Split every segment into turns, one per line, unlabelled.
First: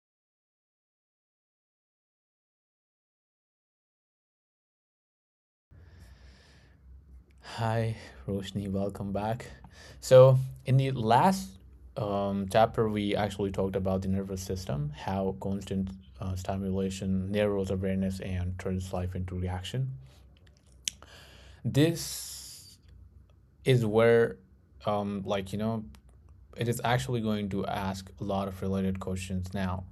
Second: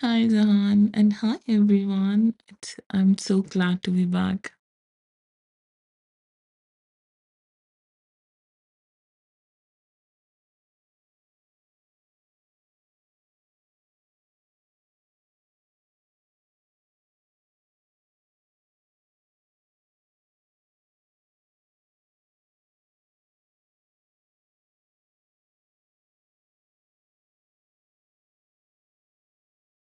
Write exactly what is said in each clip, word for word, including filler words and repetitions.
Hi, Zahan, and hi, everyone. It's, I'm so glad to be back.
Hi, Roshni. Welcome back. So, in the last um, chapter, we actually talked about the nervous system, how constant uh, stimulation narrows awareness and turns life into reaction. This is where, um, like, you know, it is actually going to ask a lot of related questions now.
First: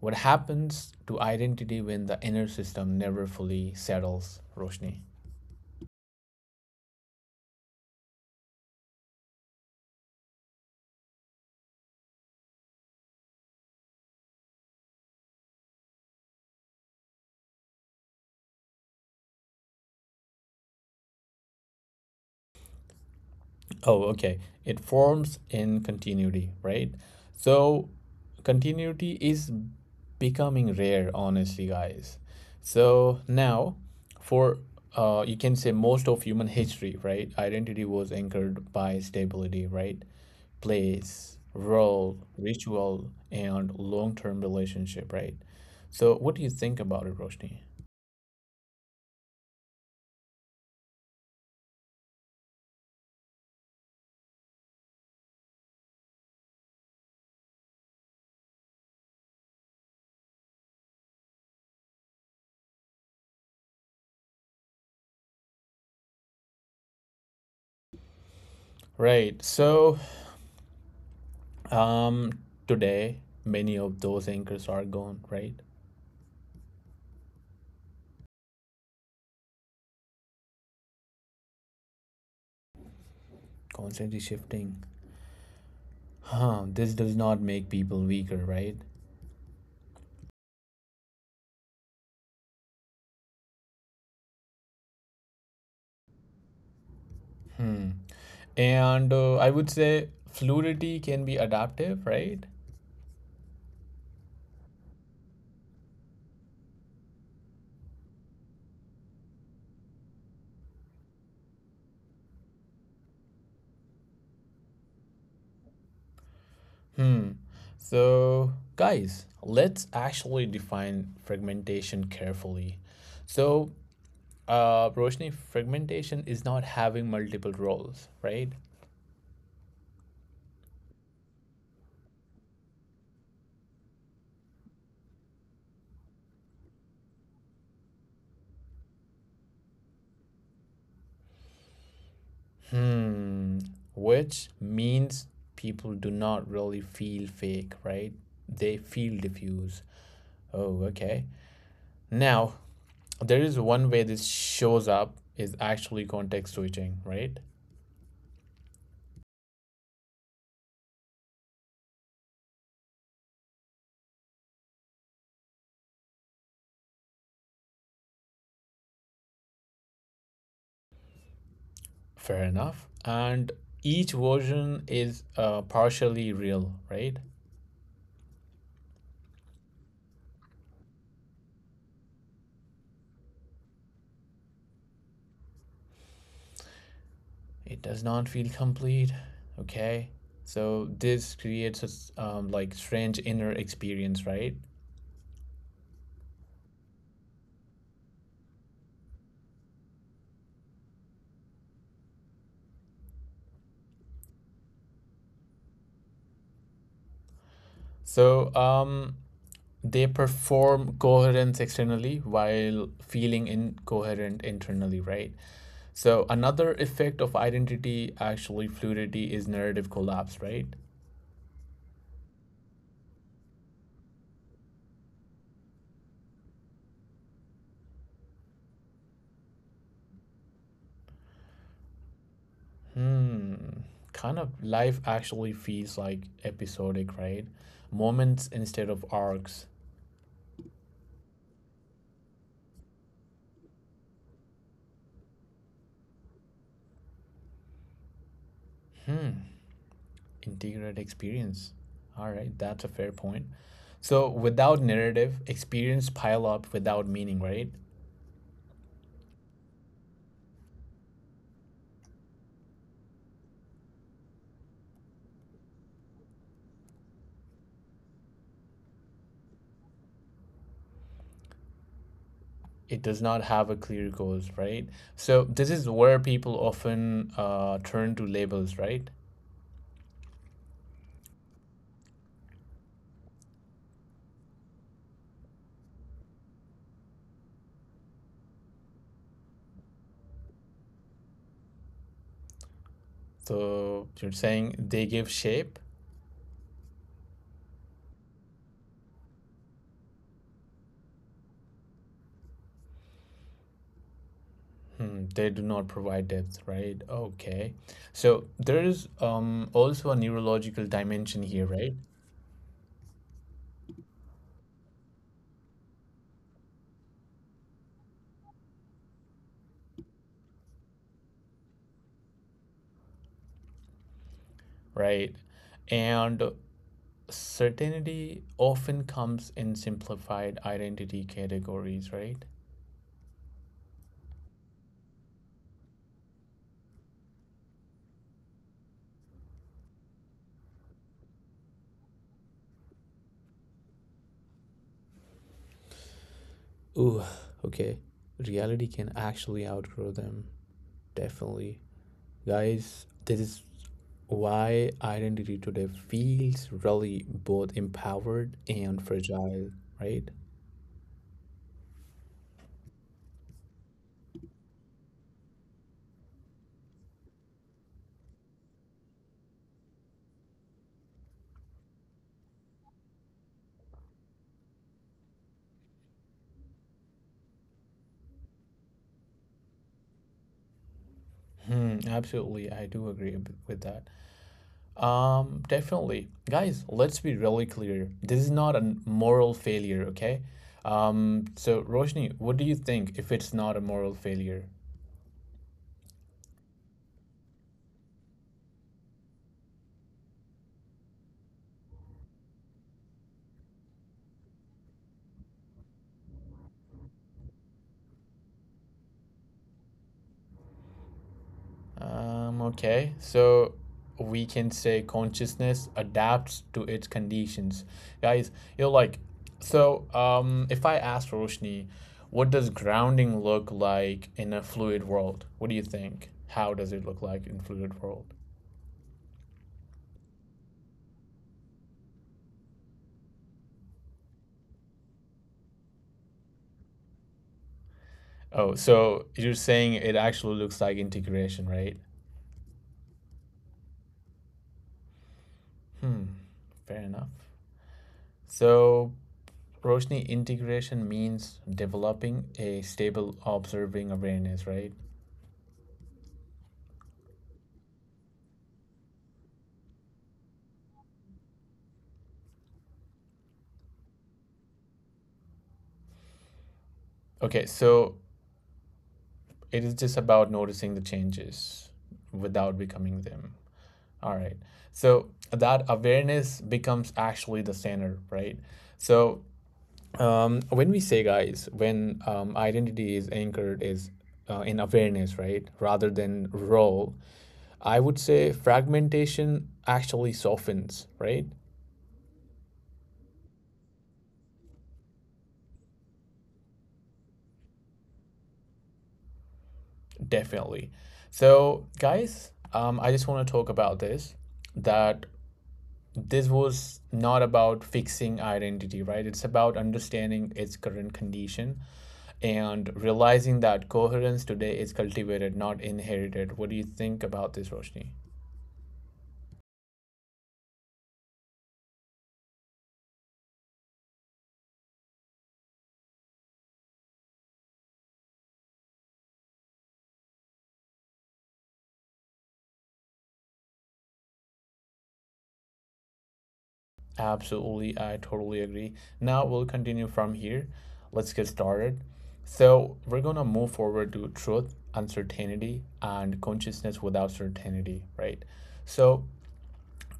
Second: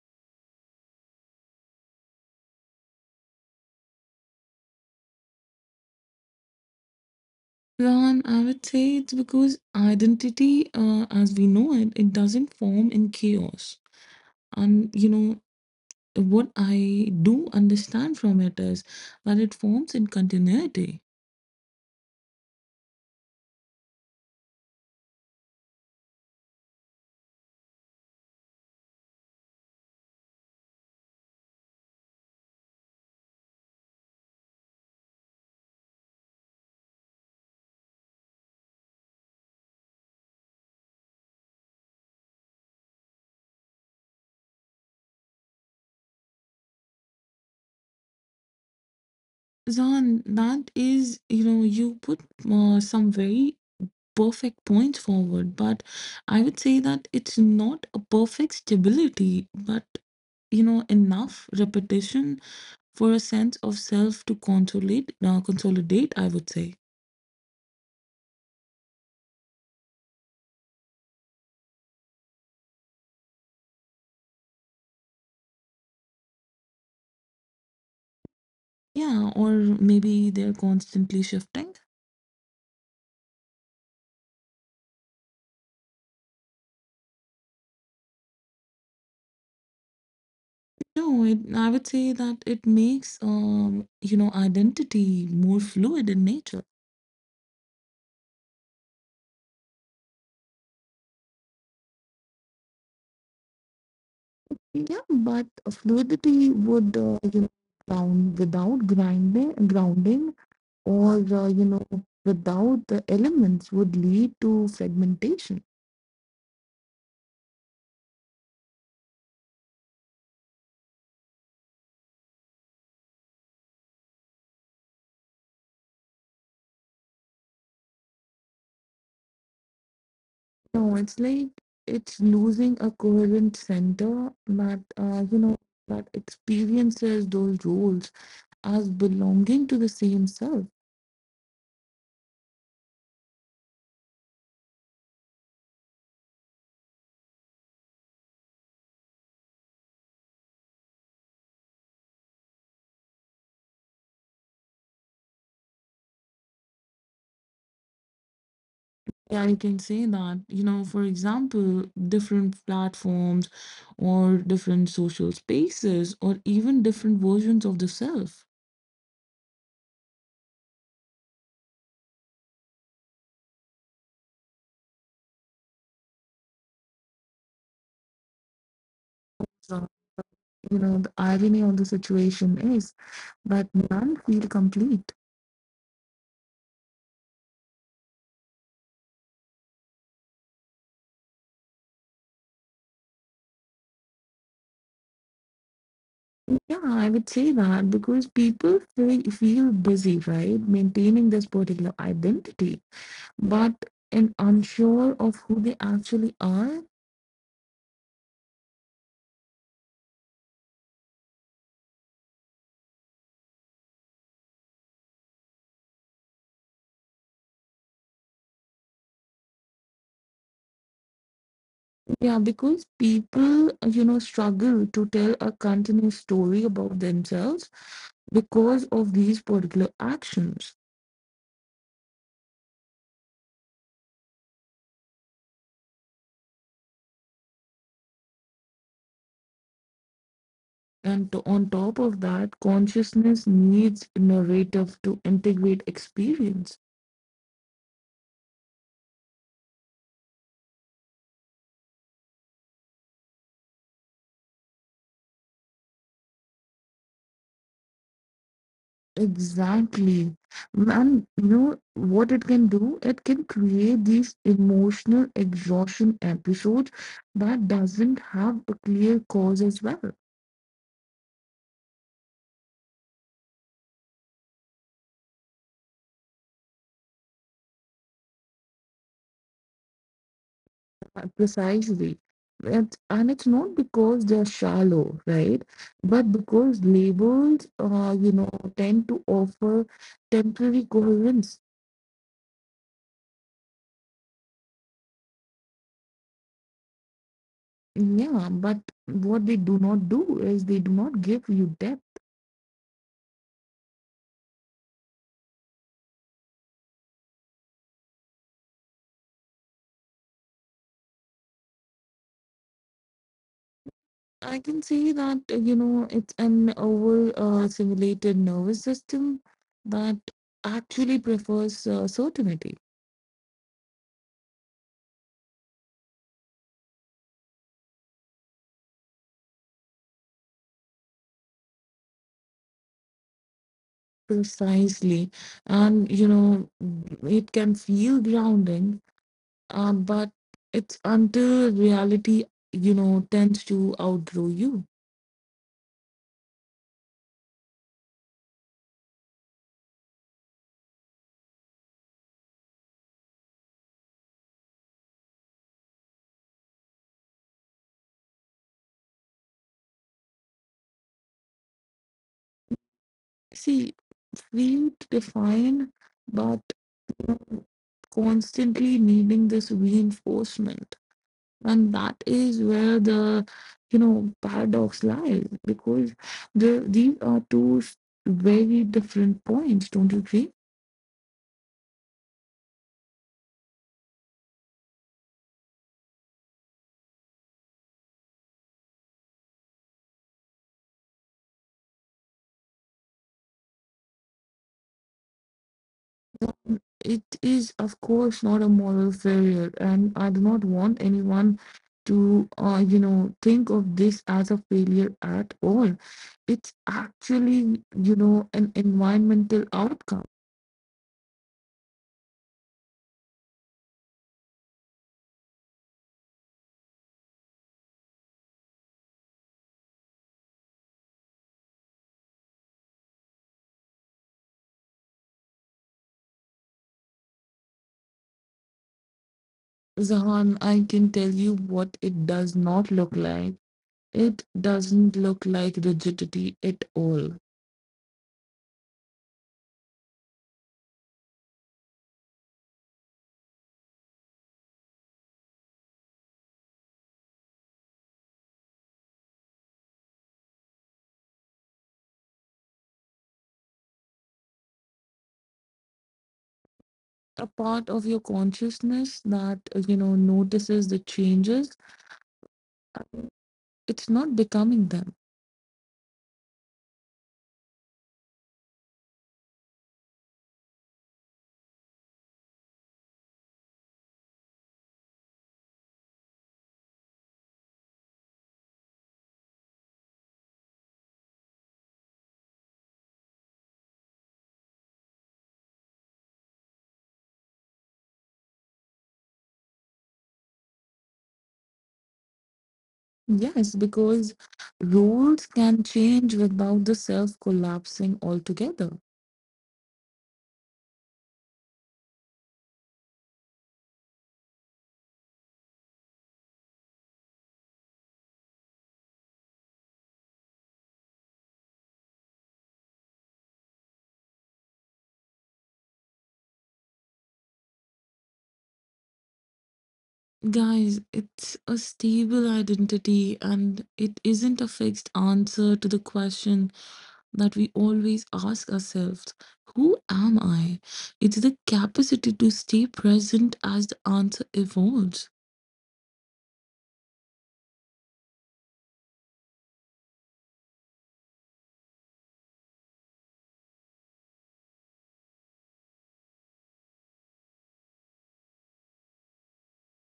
What happens to identity when the inner system never fully settles, Roshni?
Zahan, I would say it's because identity, uh, as we know it, it doesn't form in chaos. And, you know, what I do understand from it is that it forms in continuity.
Oh, okay. It forms in continuity, right? So, continuity is becoming rare, honestly, guys. So, now for uh, You can say most of human history, right? Identity was anchored by stability, right? Place, role, ritual, and long term relationship, right? So, what do you think about it, Roshni?
Zahan, that is, you know, you put uh, some very perfect points forward, but I would say that it's not a perfect stability, but you know enough repetition for a sense of self to consolidate, uh, consolidate, I would say.
Right. So, um, Today, many of those anchors are gone, right?
Yeah, or maybe they're constantly shifting.
Constantly shifting. Huh, this does not make people weaker, right?
No, it, I would say that it makes, um, you know, identity more fluid in nature.
And uh, I would say fluidity can be adaptive, right?
Yeah, but fluidity would, uh, you know, ground without grinding, grounding, or uh, you know, without the elements would lead to fragmentation.
Hmm. So, guys, let's actually define fragmentation carefully. So, uh, Roshni, fragmentation is not having multiple roles, right?
No, it's like it's losing a coherent center that, uh, you know, that experiences those roles as belonging to the same self.
Hmm. Which means people do not really feel fake, right? They feel diffuse. Oh, okay. Now, there is one way this shows up is actually context switching, right?
Yeah, you can say that, you know, for example, different platforms or different social spaces or even different versions of the self.
Fair enough. And each version is uh, partially real, right?
So, you know, the irony of the situation is that none feel complete.
It does not feel complete. Okay, so this creates a s- um, like strange inner experience, right?
Yeah, I would say that because people feel, feel busy, right, maintaining this particular identity, but and unsure of who they actually are.
So um they perform coherence externally while feeling incoherent internally, right? So another effect of identity actually fluidity is narrative collapse, right?
Yeah, because people, you know, struggle to tell a continuous story about themselves because of these particular actions.
Hmm, kind of life actually feels like episodic, right? Moments instead of arcs.
And to- on top of that, consciousness needs narrative to integrate experience.
Hmm, integrate experience. All right, that's a fair point. So without narrative, experience pile up without meaning, right?
Exactly. And you know what it can do? It can create these emotional exhaustion episodes that doesn't have a clear cause as well.
It does not have a clear cause, right? So this is where people often uh, turn to labels, right?
Uh, Precisely. It, and it's not because they're shallow, right? But because labels, uh, you know, tend to offer temporary coherence.
So you're saying they give shape,
Yeah, but what they do not do is they do not give you depth.
hmm, they do not provide depth, right? Okay. So there is um, also a neurological dimension here, right?
I can say that, uh, you know, it's an over uh, simulated nervous system that actually prefers uh, certainty.
Right. And certainty often comes in simplified identity categories, right?
Precisely. And, you know, mm, it can feel grounding, uh, but it's until reality, you know, tends to outgrow you.
Ooh, okay. Reality can actually outgrow them. Definitely. Guys, this is why identity today feels really both empowered and fragile, right?
See, feel defined, but you know, constantly needing this reinforcement. And that is where the, you know, paradox lies because the these are two s- very different points, don't you agree?
Hmm, absolutely, I do agree ab- with that. Um, definitely. Guys, let's be really clear. This is not a moral failure, okay? Um, so Roshni, what do you think if it's not a moral failure?
Um, it is of course not a moral failure, and I do not want anyone to, uh, you know, think of this as a failure at all. It's actually, you know, an environmental outcome.
Um, okay. So we can say consciousness adapts to its conditions. Guys, you know, like, so um, if I ask Roshni, what does grounding look like in a fluid world? What do you think? How does it look like in fluid world?
Zahan, I can tell you what it does not look like. It doesn't look like rigidity at all.
Oh, so you're saying it actually looks like integration, right? Hmm, fair enough. So, Roshni, integration means developing a stable observing awareness, right?
A part of your consciousness that, uh, you know, notices the changes. It's not becoming them.
Okay, so it is just about noticing the changes without becoming them. All right. So, that awareness becomes actually the center, right? So, um, when we say, guys, when um, identity is anchored is uh, in awareness, right, rather than role, I would say fragmentation actually softens, right?
Yes, because rules can change without the self collapsing altogether.
Definitely. So, guys, um, I just want to talk about this that this was not about fixing identity, right? It's about understanding its current condition and realizing that coherence today is cultivated, not inherited. What do you think about this, Roshni?
Guys, it's a stable identity and it isn't a fixed answer to the question that we always ask ourselves: who am I? It's the capacity to stay present as the answer evolves.
Absolutely, I totally agree. Now we'll continue from here. Let's get started. So, we're going to move forward to truth, uncertainty, and consciousness without certainty, right? So,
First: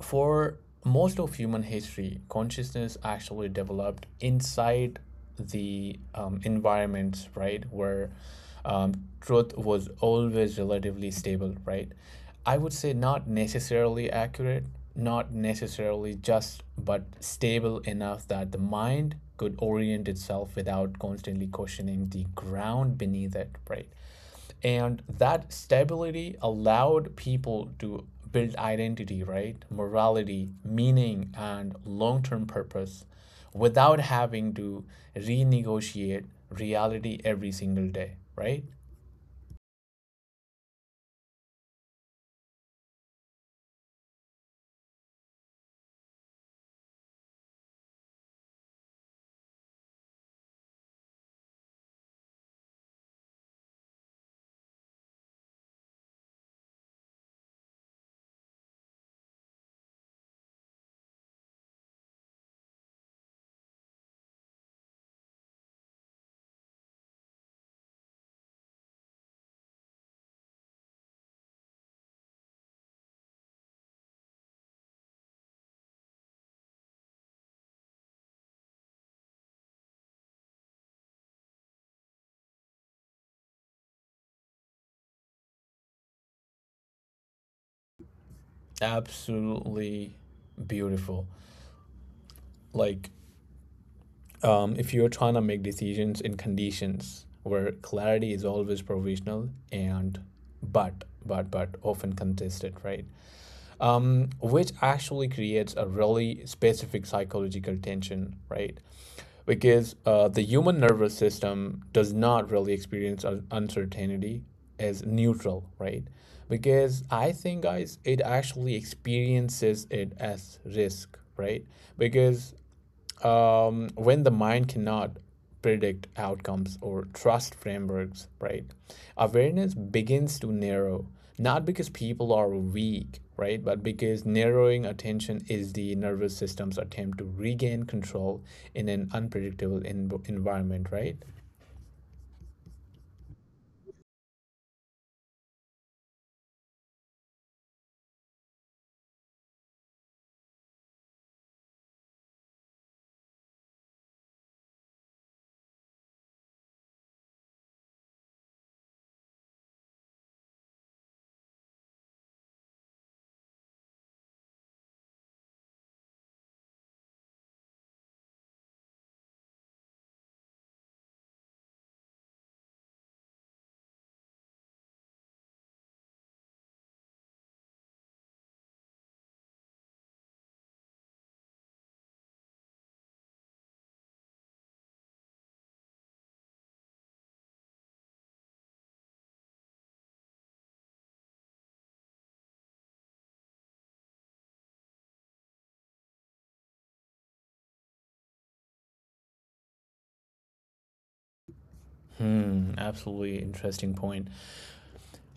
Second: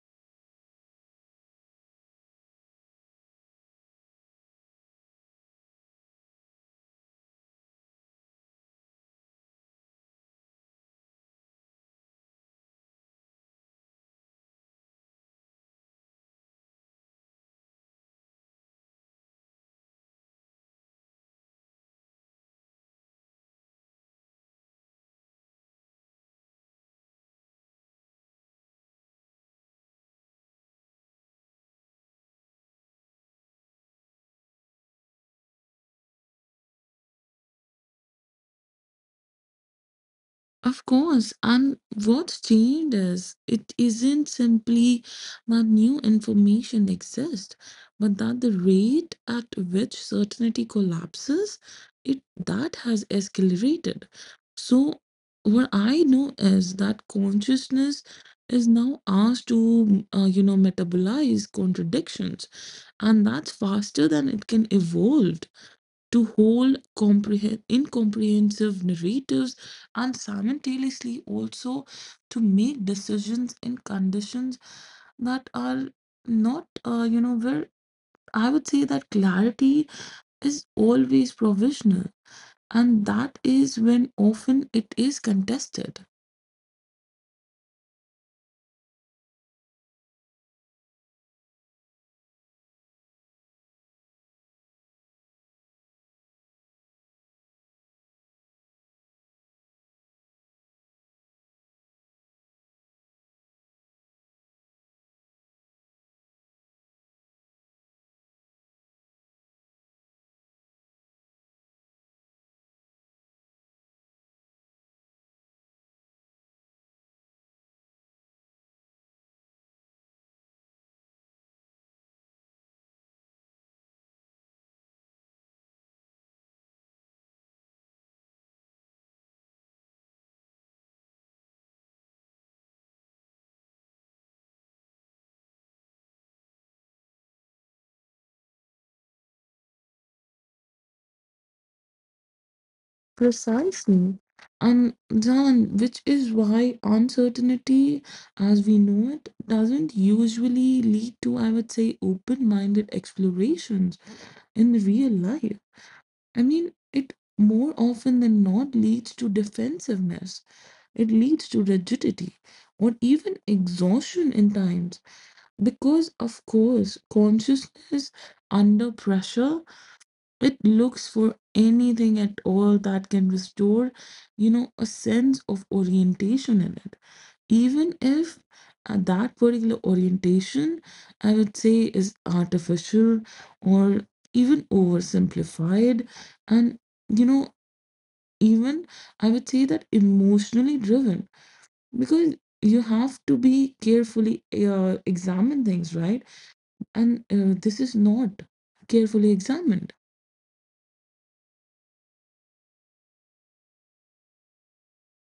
for most of human history, consciousness actually developed inside the um, environments, right, where um, truth was always relatively stable, right? I would say not necessarily accurate, not necessarily just, but stable enough that the mind could orient itself without constantly questioning the ground beneath it, right? And that stability allowed people to build identity, right? Morality, meaning, and long term purpose without having to renegotiate reality every single day, right?
Of course, and what's changed is it isn't simply that new information exists, but that the rate at which certainty collapses, it that has escalated. So what I know is that consciousness is now asked to, uh, you know, metabolize contradictions, and that's faster than it can evolve to whole comprehend incomprehensive narratives, and simultaneously also to make decisions in conditions that are not, uh, you know, where I would say that clarity is always provisional, and that is when often it is contested.
Absolutely beautiful. Like, um, if you're trying to make decisions in conditions where clarity is always provisional and but, but, but often contested, right? Um, which actually creates a really specific psychological tension, right? Because uh, the human nervous system does not really experience uncertainty as neutral, right? Because I think, guys, it actually experiences it as risk, right? Because um, when the mind cannot predict outcomes or trust frameworks, right? Awareness begins to narrow, not because people are weak, right? But because narrowing attention is the nervous system's attempt to regain control in an unpredictable en- environment, right?
Precisely. And John, which is why uncertainty, as we know it, doesn't usually lead to, I would say, open minded explorations in real life. I mean, it more often than not leads to defensiveness, it leads to rigidity, or even exhaustion in times. Because, of course, consciousness under pressure, it looks for anything at all that can restore, you know, a sense of orientation in it. Even if uh, that particular orientation, I would say, is artificial or even oversimplified, and, you know, even I would say that emotionally driven, because you have to be carefully uh, examine things, right? And uh, this is not carefully examined.
Hmm, absolutely interesting point.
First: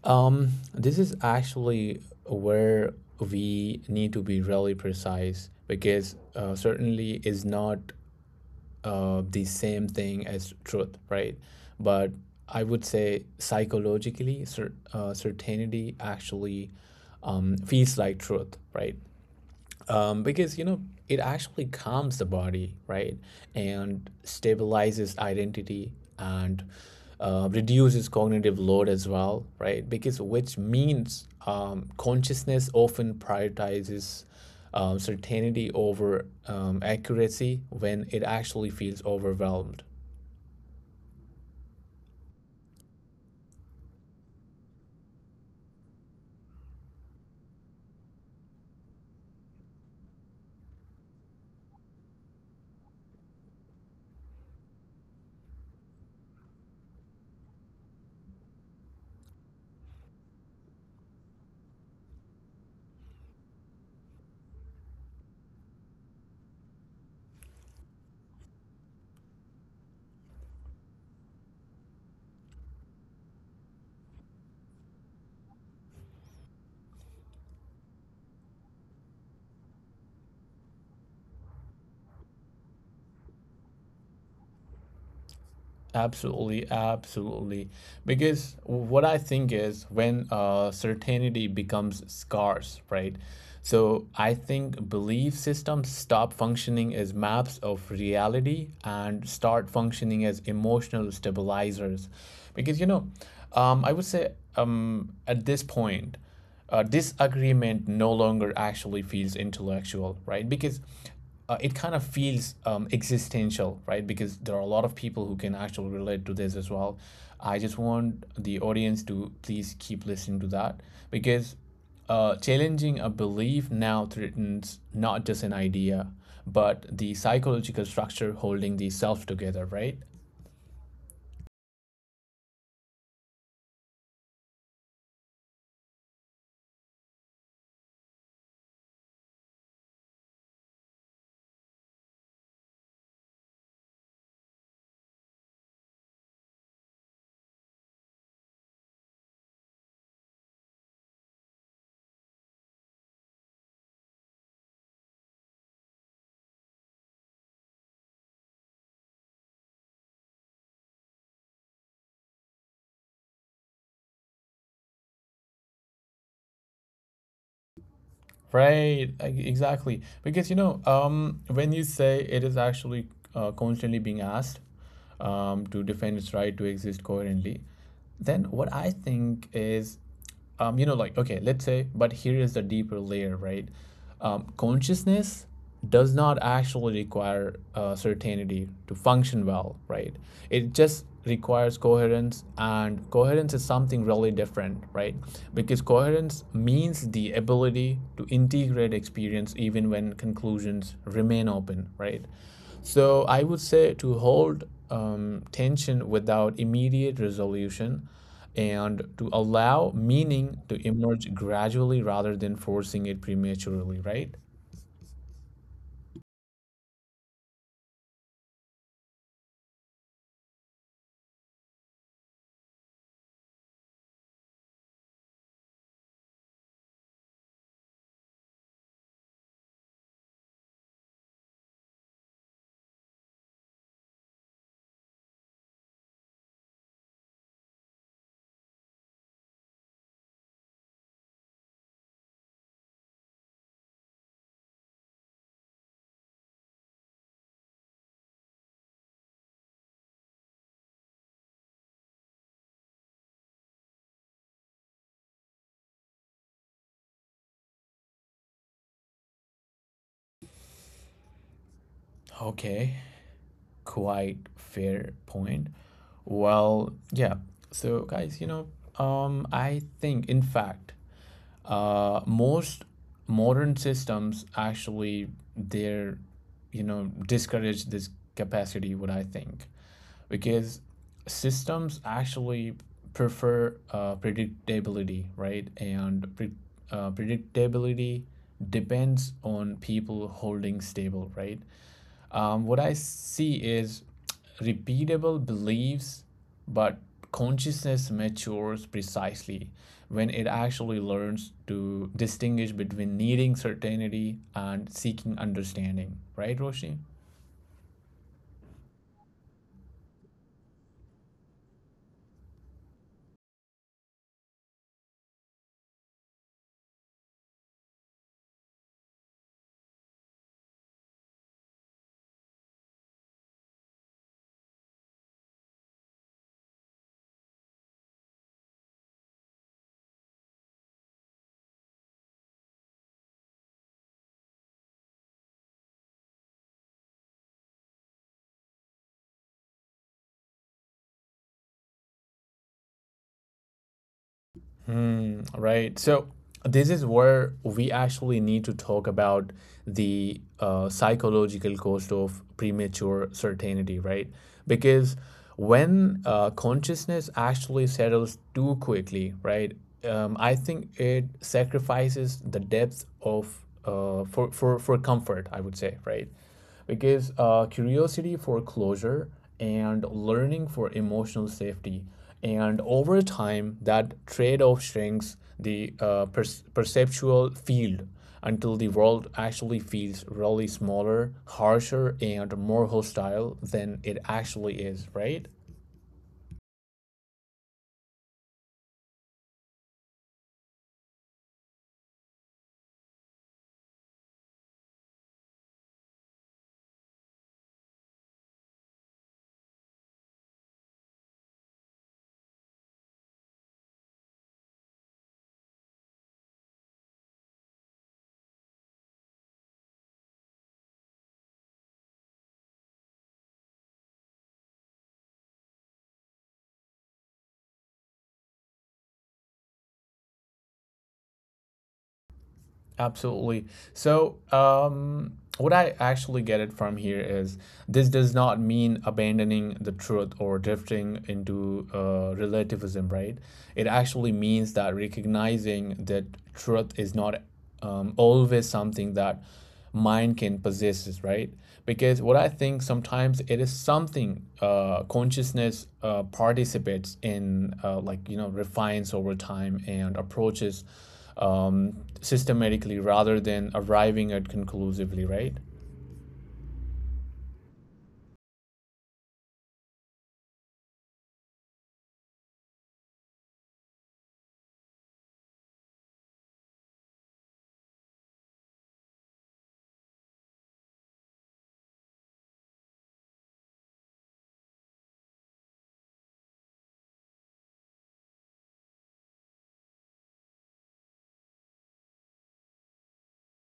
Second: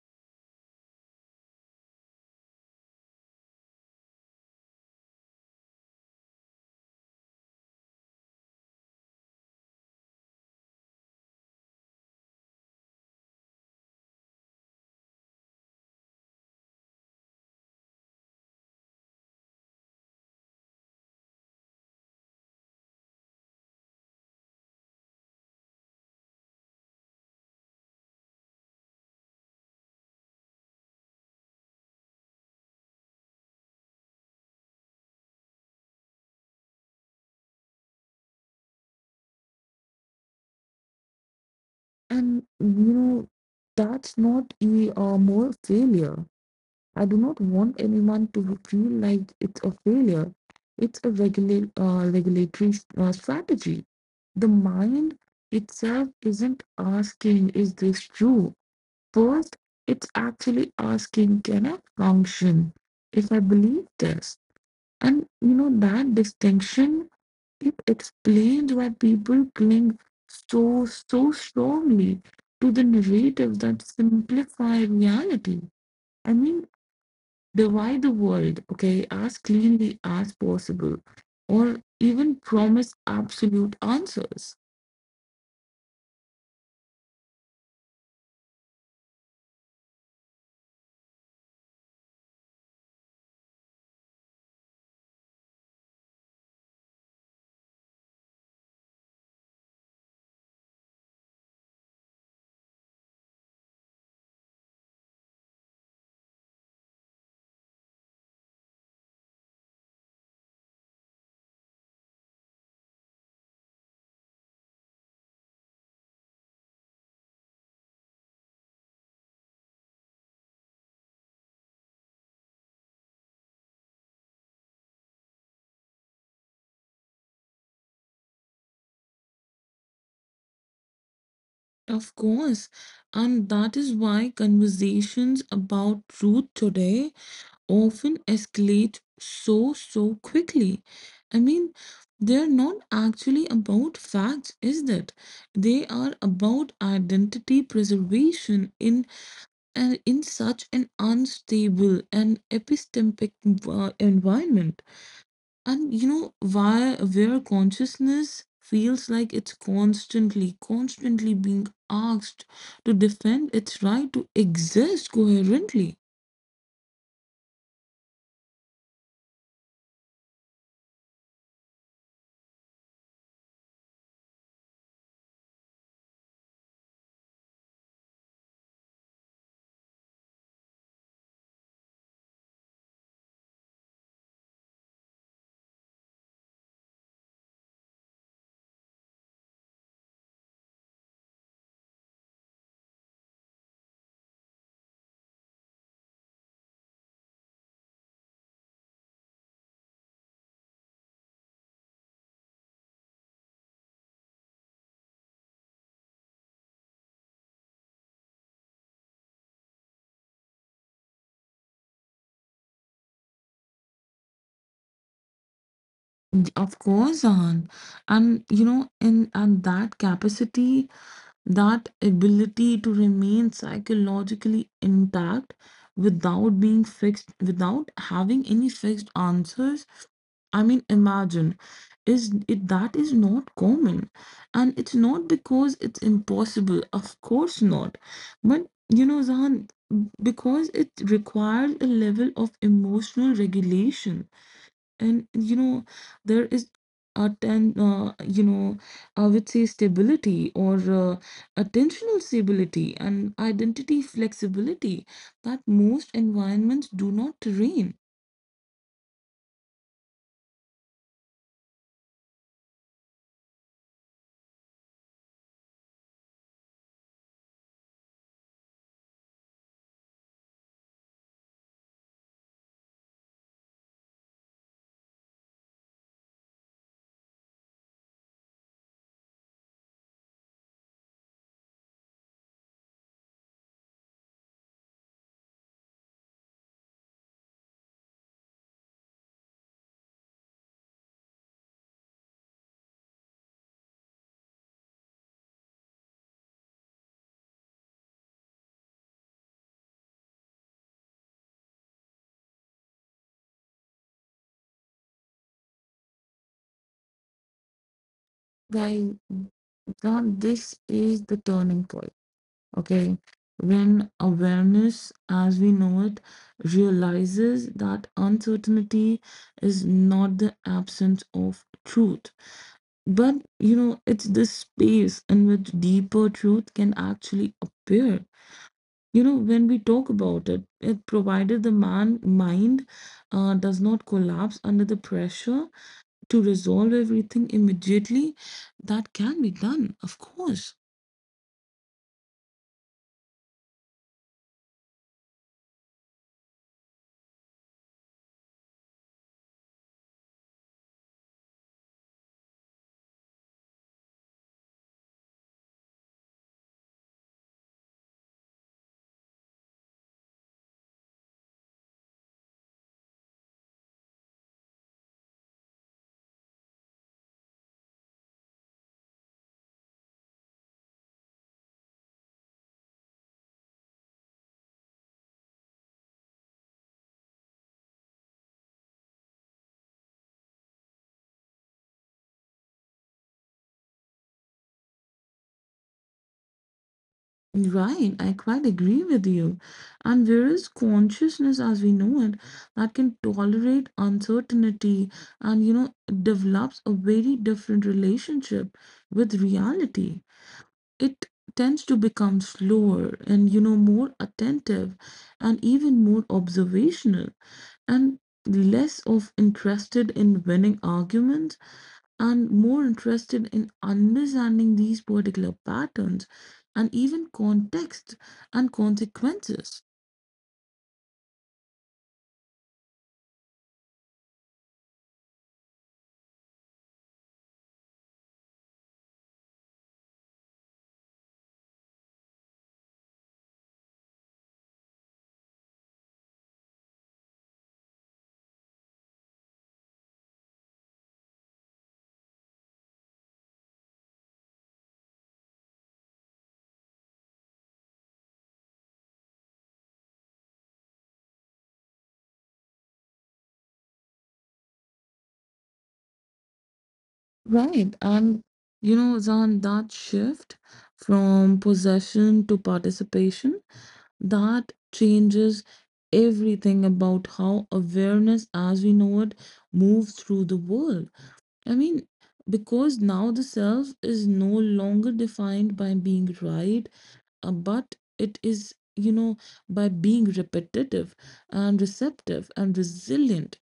Um, this is actually where we need to be really precise because uh, certainly is not uh, the same thing as truth, right? But I would say psychologically, cer- uh, certainty actually um, feels like truth, right? Um, because you know it actually calms the body, right, and stabilizes identity and uh, reduces cognitive load as well, right? Because which means um, consciousness often prioritizes um, certainty over um, accuracy when it actually feels overwhelmed.
And you know, that's not a uh, more failure. I do not want anyone to feel like it's a failure. It's a regular uh, regulatory uh, strategy. The mind itself isn't asking, is this true, first. It's actually asking, can I function if I believe this? And you know, that distinction, it explains why people cling so so strongly to the narratives that simplify reality. I mean, divide the world, okay, as cleanly as possible, or even promise absolute answers.
Absolutely, absolutely. Because what I think is when uh, certainty becomes scarce, right? So I think belief systems stop functioning as maps of reality and start functioning as emotional stabilizers. Because, you know, um, I would say um, at this point, uh, disagreement no longer actually feels intellectual, right? Because uh, it kind of feels um, existential, right? Because there are a lot of people who can actually relate to this as well. I just want the audience to please keep listening to that because uh, challenging a belief now threatens not just an idea, but the psychological structure holding the self together, right?
Of course, and that is why conversations about truth today often escalate so, so quickly. I mean, they're not actually about facts, is that? They are about identity preservation in uh, in such an unstable and epistemic envi- environment. And you know why, where consciousness feels like it's constantly, constantly being asked to defend its right to exist coherently.
Right, e- exactly. Because you know, um, when you say it is actually uh, constantly being asked um, to defend its right to exist coherently, then what I think is, um, you know, like, okay, let's say, but here is the deeper layer, right? Um, consciousness does not actually require uh, certainty to function well, right? It just requires coherence, and coherence is something really different, right? Because coherence means the ability to integrate experience even when conclusions remain open, right? So I would say to hold um, tension without immediate resolution and to allow meaning to emerge gradually rather than forcing it prematurely, right?
Y- Of course, on and you know, in and that capacity, that ability to remain psychologically intact without being fixed, without having any fixed answers. I mean, imagine, is it that is not common, and it's not because it's impossible, of course not, but you know, Zahan, because it requires a level of emotional regulation. And you know, there is a ten uh, you know, I would say stability or uh, attentional stability and identity flexibility that most environments do not train.
Okay, quite fair point. Well, yeah. So, guys, you know, um, I think, in fact, uh, most modern systems actually they're, you know, discourage this capacity. What I think, because systems actually prefer uh, predictability, right? And pre- uh, predictability depends on people holding stable, right? Um, what I see is repeatable beliefs, but consciousness matures precisely when it actually learns to distinguish between needing certainty and seeking understanding. Right, Roshi?
Guys, God, this is the turning point. Okay. When awareness, as we know it, realizes that uncertainty is not the absence of truth. But you know, it's this space in which deeper truth can actually appear. You know, when we talk about it, it provided the man mind uh, does not collapse under the pressure to resolve everything immediately, that can be done, of course.
Mm, right. So this is where we actually need to talk about the uh, psychological cost of premature certainty, right? Because when uh, consciousness actually settles too quickly, right? Um, I think it sacrifices the depth of uh, for, for for comfort. I would say, right? Because uh, curiosity for closure and learning for emotional safety. And over time, that trade off shrinks the uh, per- perceptual field until the world actually feels really smaller, harsher, and more hostile than it actually is, right?
Right, I quite agree with you. And there is consciousness, as we know it, that can tolerate uncertainty and, you know, develops a very different relationship with reality. It tends to become slower and, you know, more attentive and even more observational, and less of interested in winning arguments, and more interested in understanding these particular patterns and even context and consequences.
Absolutely. So, um, what I actually get it from here is this does not mean abandoning the truth or drifting into uh, relativism, right? It actually means that recognizing that truth is not um, always something that mind can possess, right? Because what I think sometimes it is something uh, consciousness uh, participates in, uh, like, you know, refines over time and approaches um, systematically rather than arriving at conclusively, right?
Right, and you know, Zan, that shift from possession to participation, that changes everything about how awareness, as we know it, moves through the world. I mean, because now the self is no longer defined by being right, uh, but it is, you know, by being repetitive and receptive and resilient.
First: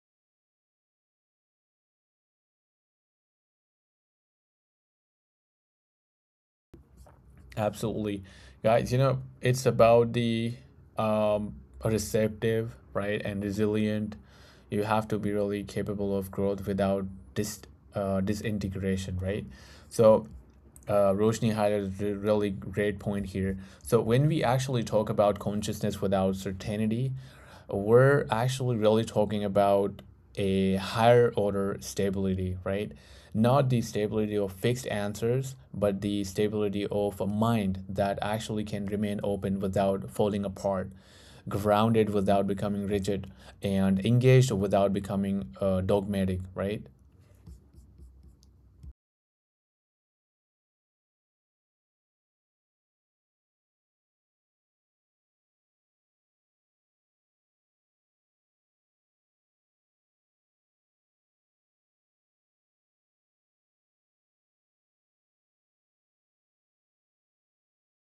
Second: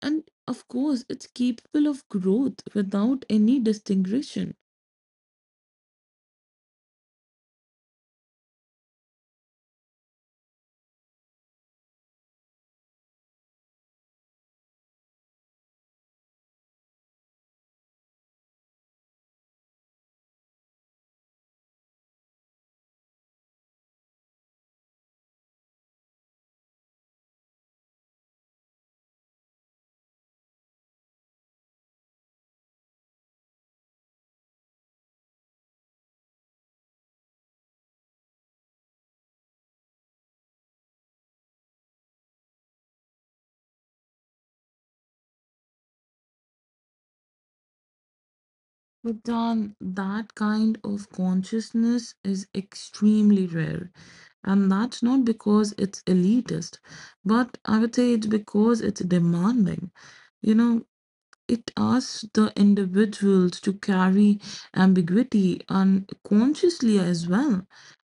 And of course, it's capable of growth without any distinction.
Absolutely. Guys, you know, it's about the um, receptive, right, and resilient. You have to be really capable of growth without dis uh, disintegration, right? So, uh, Roshni highlighted a really great point here. So, when we actually talk about consciousness without certainty, we're actually really talking about a higher order stability, right? Not the stability of fixed answers, but the stability of a mind that actually can remain open without falling apart, grounded without becoming rigid, and engaged without becoming uh, dogmatic, right?
But Don, that kind of consciousness is extremely rare. And that's not because it's elitist, but I would say it's because it's demanding. You know, it asks the individuals to carry ambiguity unconsciously as well,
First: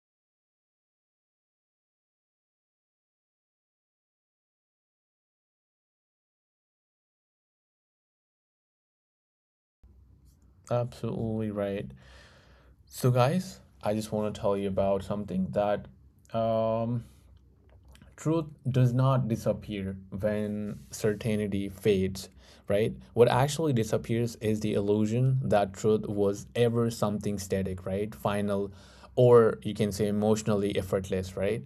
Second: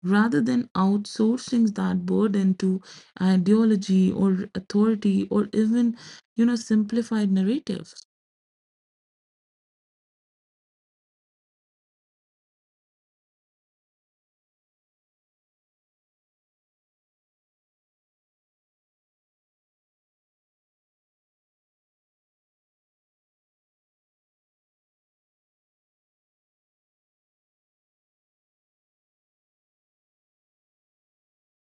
rather than outsourcing that burden to ideology or authority or even, you know, simplified narratives.
Absolutely right. So, guys, I just want to tell you about something that um, truth does not disappear when certainty fades, right? What actually disappears is the illusion that truth was ever something static, right? Final, or you can say emotionally effortless, right?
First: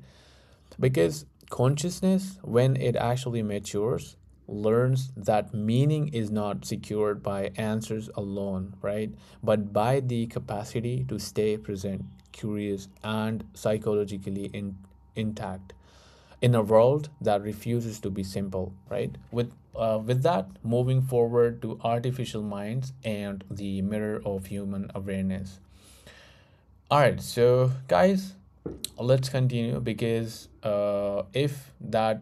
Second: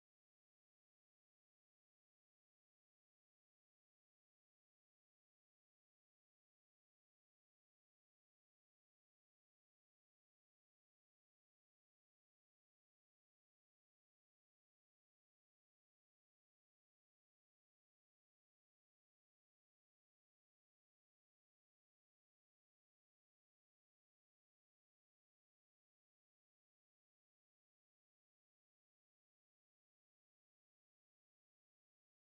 Because consciousness, when it actually matures, learns that meaning is not secured by answers alone, right? But by the capacity to stay present, curious, and psychologically in- intact in a world that refuses to be simple, right? With uh, with that, moving forward to artificial minds and the mirror of human awareness. All right, so guys, let's continue because uh, if that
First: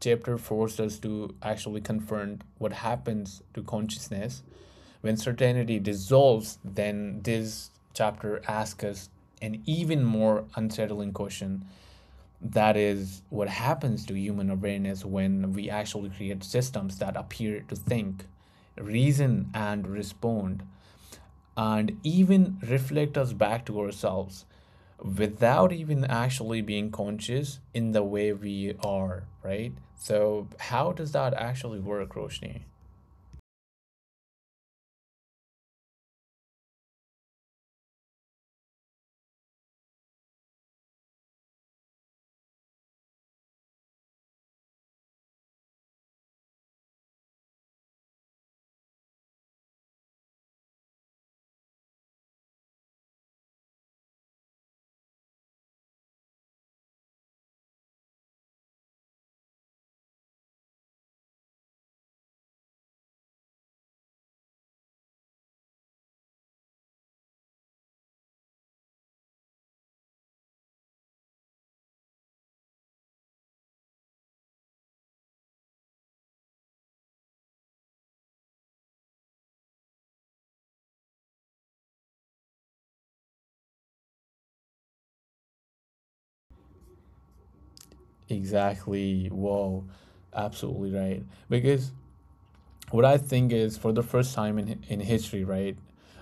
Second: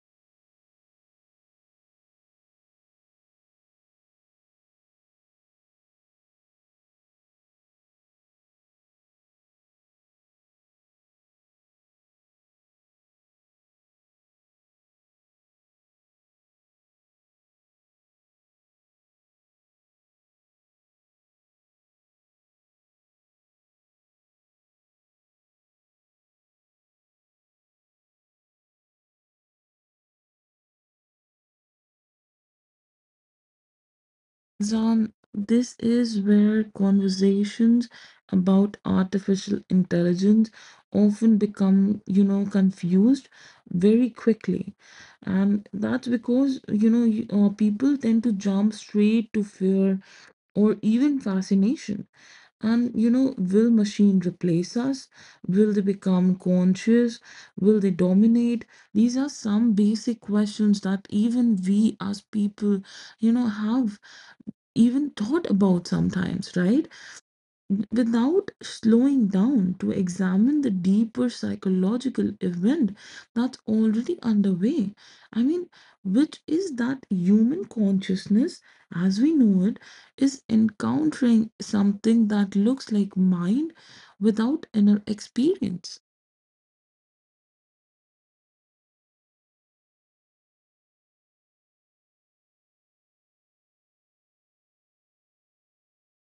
chapter forced us to actually confront what happens to consciousness when certainty dissolves, then this chapter asks us an even more unsettling question that is, what happens to human awareness when we actually create systems that appear to think, reason, and respond and even reflect us back to ourselves without even actually being conscious in the way we are, right? So, how does that actually work, Roshni?
John, this is where conversations about artificial intelligence often become, you know, confused very quickly. And that's because, you know, you- uh, people tend to jump straight to fear or even fascination. And, you know, will machine replace us? Will they become conscious? Will they dominate? These are some basic questions that even we as people, you know, have even thought about sometimes, right? Without slowing down to examine the deeper psychological event that's already underway. I mean, which is that human consciousness, as we know it, is encountering something that looks like mind without inner experience.
Exactly. Whoa. Absolutely right. Because what I think is for the first time in, in history, right?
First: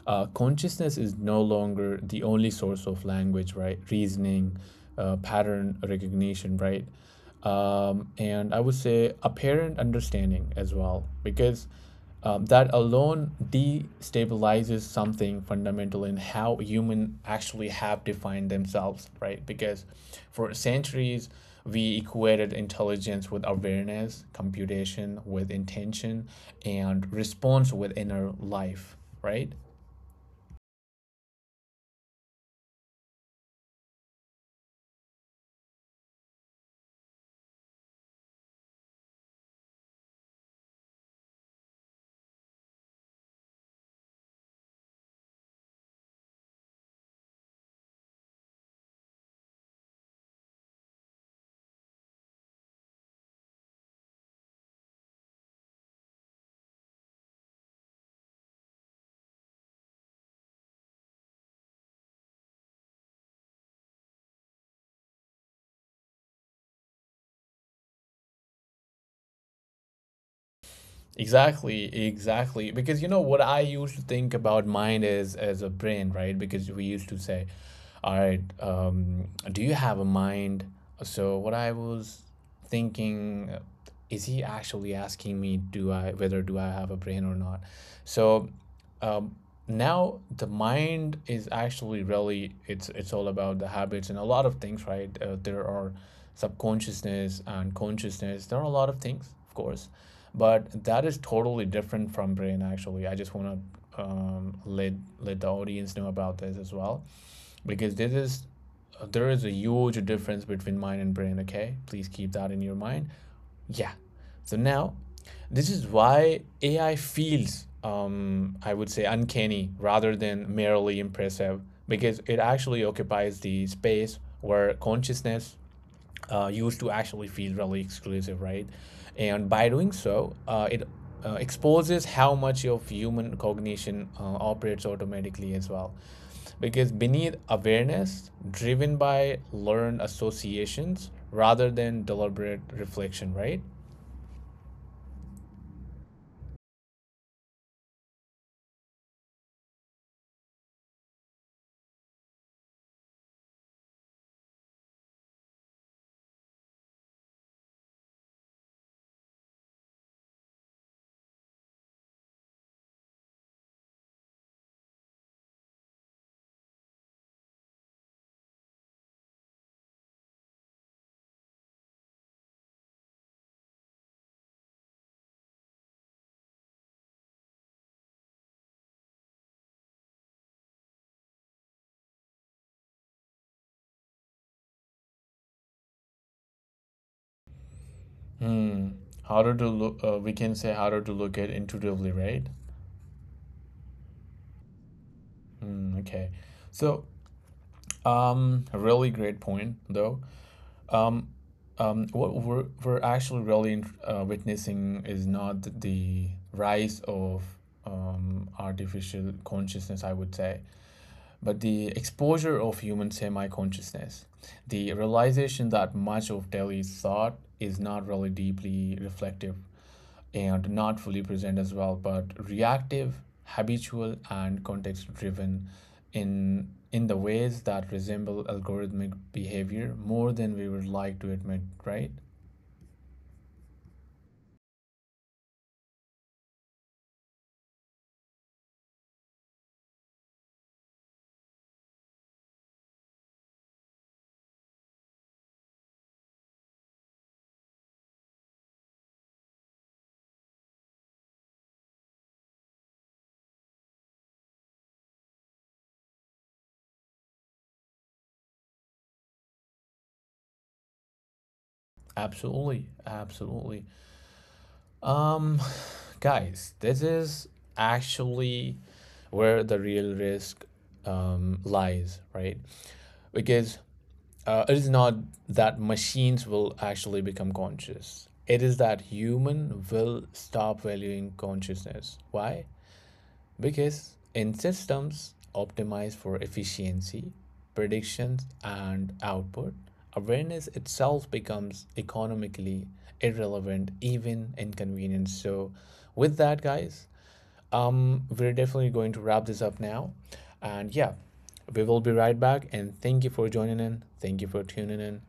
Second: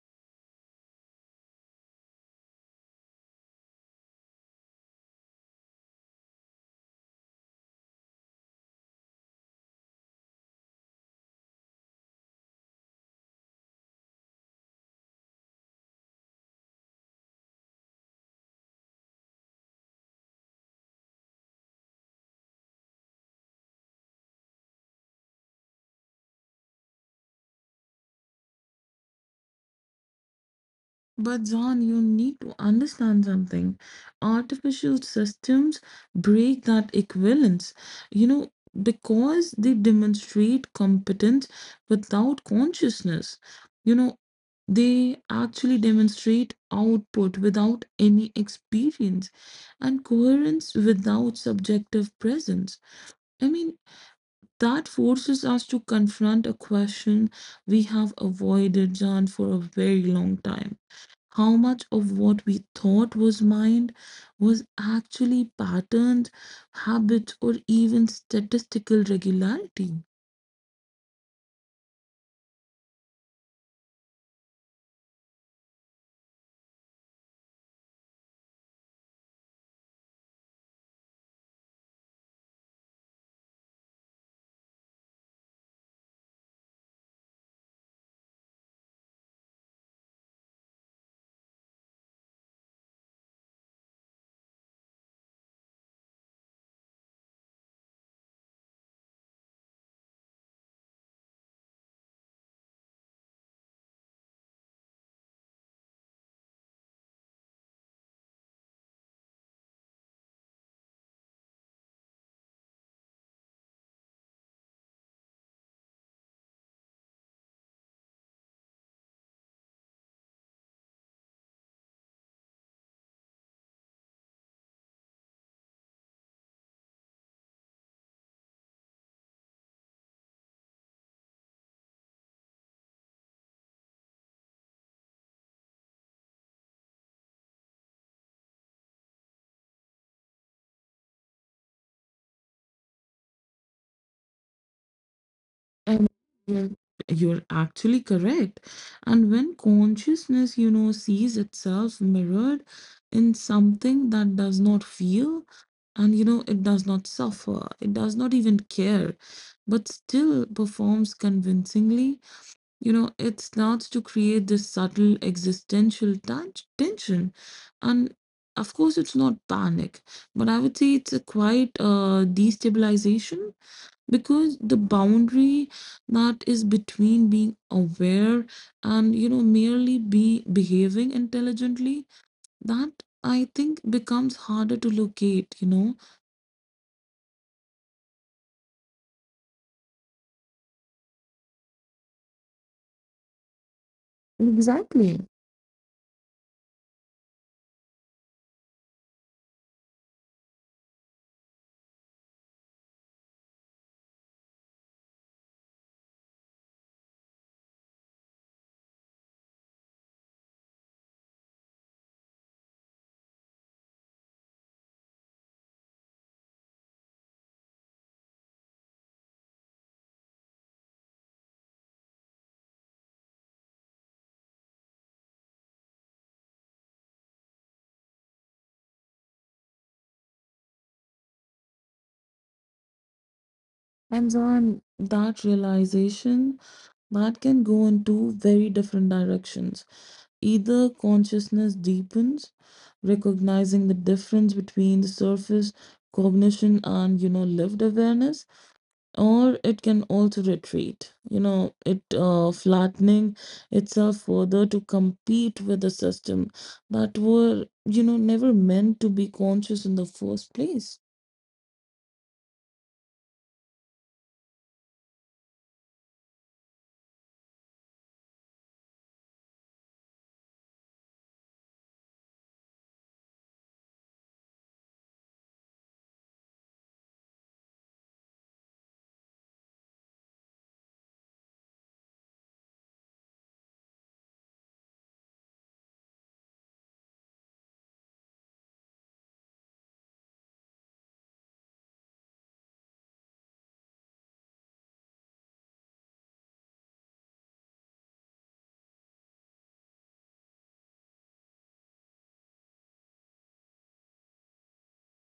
Uh, consciousness is no longer the only source of language, right? Reasoning, uh, pattern recognition, right? Um, and I would say apparent understanding as well, because um, that alone destabilizes something fundamental in how humans actually have defined themselves, right? Because for centuries, we equated intelligence with awareness, computation with intention, and response with inner life, right?
But John, you need to understand something. Artificial systems break that equivalence, you know, because they demonstrate competence without consciousness. You know, they actually demonstrate output without any experience, and coherence without subjective presence. I mean, that forces us to confront a question we have avoided, John, for a very long time: how much of what we thought was mind was actually patterns, habits, or even statistical regularity.
Exactly, exactly. Because you know what I used to think about mind is as a brain, right? Because we used to say, "All right, um, do you have a mind?" So what I was thinking, uh, is he actually asking me, "Do I whether do I have a brain or not?" So now the mind is actually really it's it's all about the habits and a lot of things, right? Uh, there are subconsciousness and consciousness, there are a lot of things, of course, but that is totally different from brain. Actually, I just want to um, let let the audience know about this as well, because this is there is a huge difference between mind and brain. Okay, please keep that in your mind. Yeah. So now, this is why A I feels, um, I would say, uncanny rather than merely impressive, because it actually occupies the space where consciousness uh, used to actually feel really exclusive, right? And by doing so, uh, it uh, exposes how much of human cognition uh, operates automatically as well. Because beneath awareness, driven by learned associations rather than deliberate reflection, right?
And you're you're actually correct. And when consciousness, you know, sees itself mirrored in something that does not feel, and you know, it does not suffer, it does not even care, but still performs convincingly. You know, it starts to create this subtle existential tan- tension. And of course, it's not panic, but I would say it's a quite uh, destabilization, because the boundary that is between being aware and, you know, merely be behaving intelligently, that I think becomes harder to locate, you know.
Harder to look, uh, we can say harder to look at intuitively, right?
Exactly.
Mm, okay. So, um, a really great point, though. Mm, what we're, we're actually really uh, witnessing is not the rise of um, artificial consciousness, I would say, but the exposure of human semi consciousness. The realization that much of daily thought is not really deeply reflective and not fully present as well, but reactive, habitual, and context driven in in the ways that resemble algorithmic behavior more than we would like to admit, right?
And on that realization, that can go in two very different directions. Either consciousness deepens, recognizing the difference between the surface cognition and, you know, lived awareness, or it can also retreat. You know, it, uh, flattening itself further to compete with a system that were, you know, never meant to be conscious in the first place.
Absolutely, absolutely. Um, guys, this is actually where the real risk um, lies, right? Because uh, it is not that machines will actually become conscious. It is that human will stop valuing consciousness. Why? Because in systems optimized for efficiency, predictions, and output, awareness itself becomes economically irrelevant, even inconvenient. So, with that, guys, um, we're definitely going to wrap this up now. And yeah, we will be right back. And thank you for joining in. Thank you for tuning in.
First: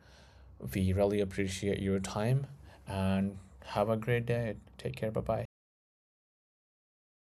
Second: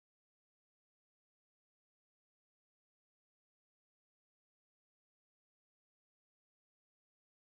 We really appreciate your time. And have a great day. Take care. Bye bye.